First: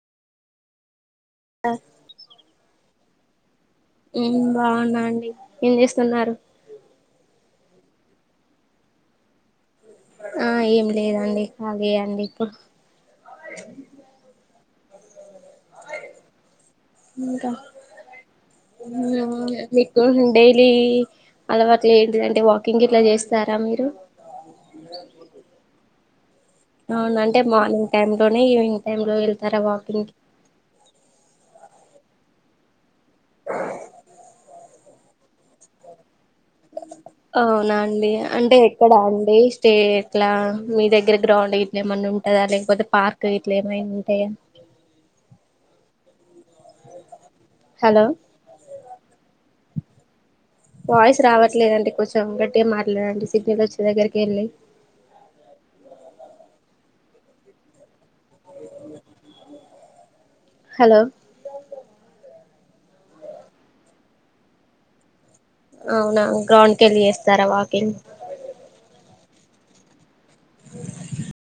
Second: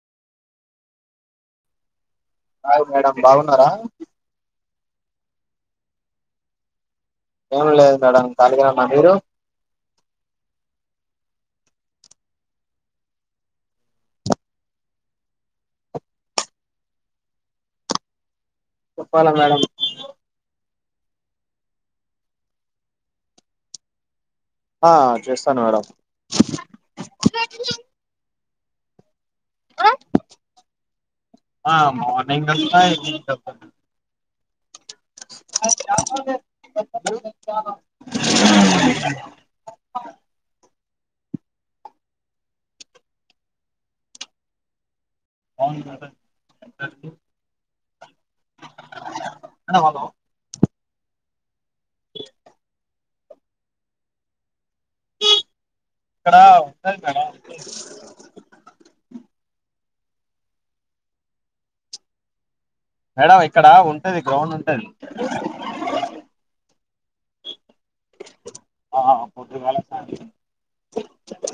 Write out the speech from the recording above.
ఆ అవును. మేడం బాగున్నారా బాగున్నా అండి ఏం చేస్తున్నారు. ఏం లేదు మేడం కలిగానే ఉన్న మీరు ఆ ఏం లేదండి ఖలీయే అండి. ఇప్పుడు ఇంకా చెప్పాలా మేడం మీకు డైలీ అలావాట్ల ఏంటి దాంటే వాకింగ్ గిట్లా చేస్తారా మీరు ఆ చేస్తాను మేడం అవును. అంటే మార్నింగ్ టైమ్ లో న్నాయి. ఈవినింగ్ టైమ్ లో వెళ్తారా వాకింగు కి ఆ మార్నింగ్ వెళ్తా ఈవ్ చెప్పండి అ అ అవునా అండి. అంటే ఎక్కడా అండి స్టే ఎట్లా మీ దగ్గర గ్రౌండ్ గిట్ల ఏమన్న ఉంటందా లేకపోతే పార్క్ గిట్ల ఏమైనా ఉంటాయా అవునుద హలో [unintelligible] వయిస్ రావట్లే లేదండి కొంచెం గట్టిగా మాట్లాడండి. [unintelligible] దగ్గరికి ఏళ్ళి [unintelligible] కదా హలో మేడం ఇక్కడ ఉంటది. గ్రౌండ్ ఉంటది. అవునా గ్రౌండ్ కేళ్ళి చేస్తారా. వాకింగ్ ఆ పొద్దుగాల సాయంత్రం